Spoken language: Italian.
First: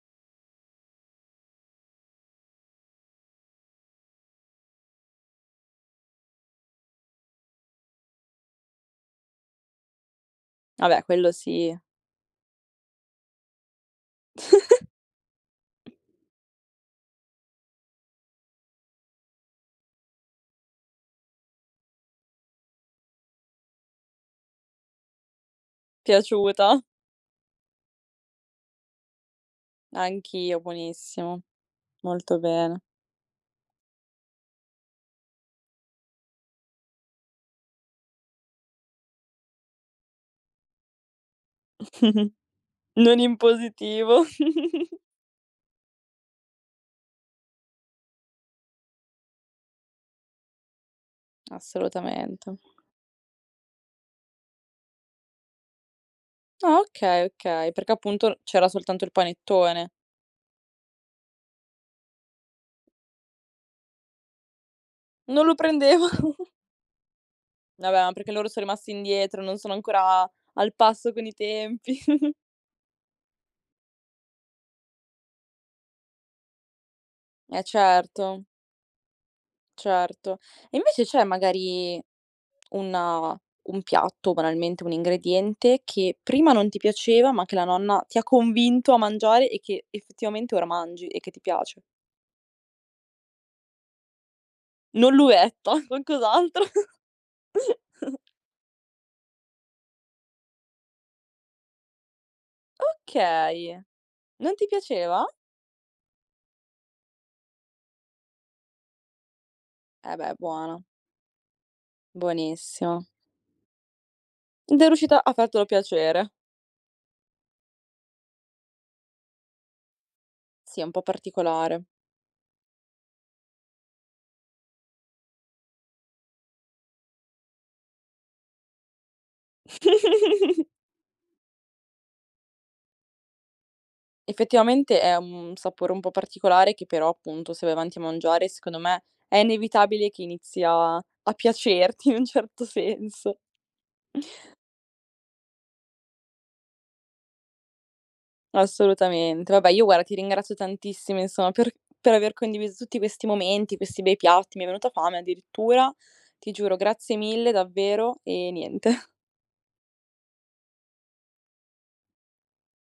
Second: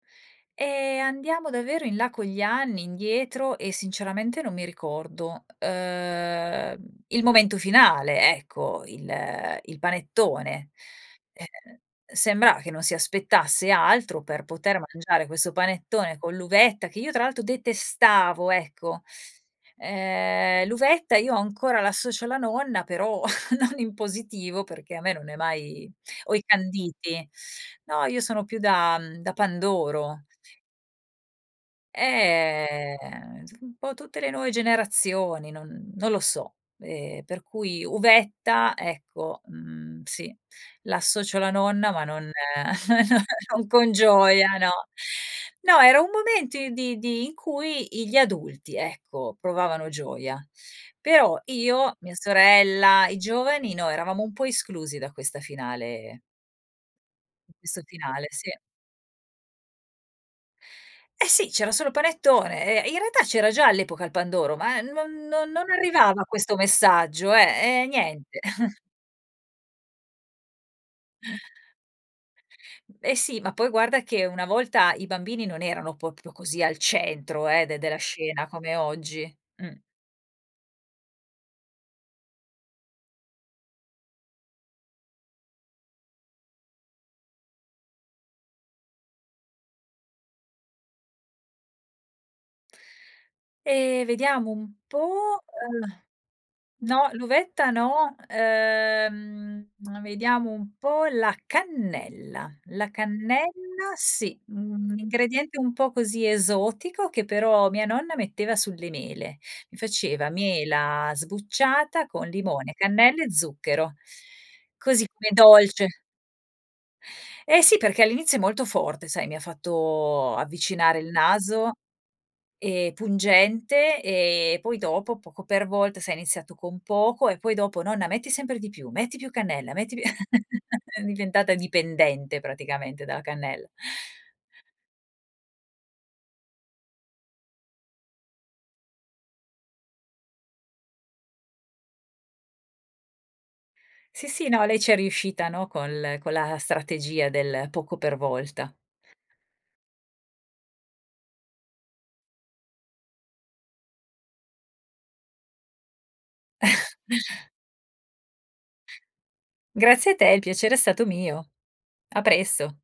Ehm, andiamo davvero in là con gli anni, indietro, e sinceramente non mi ricordo, uhm, il momento finale, ecco, il il panettone. Ah beh, quello Eh, sì. ehm, sembra che non si aspettasse altro per poter mangiare questo panettone con l'uvetta che io, tra l'altro, detestavo ecco. Uhm, l'uvetta io ancora l'associo alla nonna, però non in positivo perché a me non è mai o i Piaciuta. canditi. No, io sono più da mhmm, da pandoro. Anch'io, buonissimo. Molto bene. Ehm, insom un po' tutte le nuove generazioni, non non lo so. Ehm, per cui uvetta, ecco, mhmm, sì l'associo alla nonna ma non Non non in non con positivo. gioia, no. No, era un momento i di di in cui i gli adulti, ecco, provavano gioia. Però io, mia Assolutamente. sorella, i giovani no eravamo un po' esclusi da questa finale Ah okay, in okay, questo perché finale, appunto n sì. c'era soltanto il panettone. Eh sì, c'era solo panettone. Ehm, in realtà c'era già all'epoca il pandoro, ma non Non non lo non arrivava prendevano. questo messaggio, eh, eh Vabbè, ma perché niente. loro so e rimasti indietro, non sono ancora al passo con i tempi. E sì, ma poi guarda che una volta i bambini non erano proprio così al centro Eh eh, de della certo. scena come oggi, mh. Certo. Invece c'è magari una un piatto, banalmente un ingrediente, che prima non ti piaceva, ma che la nonna ti ha convinto a mangiare e che effettivamente ora mangi e che ti piace? Ehm, vediamo un Non po': l'uvetta, eh, qualcos'altro. no, l'uvetta no. Uhm, uhm, vediamo un po' la cannella. La Okay. cannella sì, Non ti un un piaceva? ingrediente un po' così esotico, che però mia nonna metteva sulle mele. Mi E faceva beh, buona. mela sbucciata con limone, Buonissima. cannella e zucchero; Ed è così riuscita come a fartelo dolce. piacere. Eh sì perché all'inizio è molto forte sai, mi ha fatto Sì, è un avvicinare po' il naso, particolare. ehm, pungente e poi dopo, poco per volta, se hai iniziato con poco e poi dopo: "Nonna metti sempre di più, metti più cannella, metti più" ero diventata dipendente praticamente dalla cannel Effettivamente è un sapore un po' particolare che però, appunto, se vai avanti a mangiare, secondo me, è inevitabile che inizi a a piacerti in un certo senso. Sì, sì, no, lei ci è riuscita, no, con l con la strategia del poco per volta. Assolutamente. Vabbè, io guarda ti ringrazio tantissimo inso per per aver condiviso tutti questi momenti, questi bei piatti. Mi è venuta fame addirittura. Ti giuro grazie mille davvero e niente. Grazie a te, il piacere è stato mio. A presto.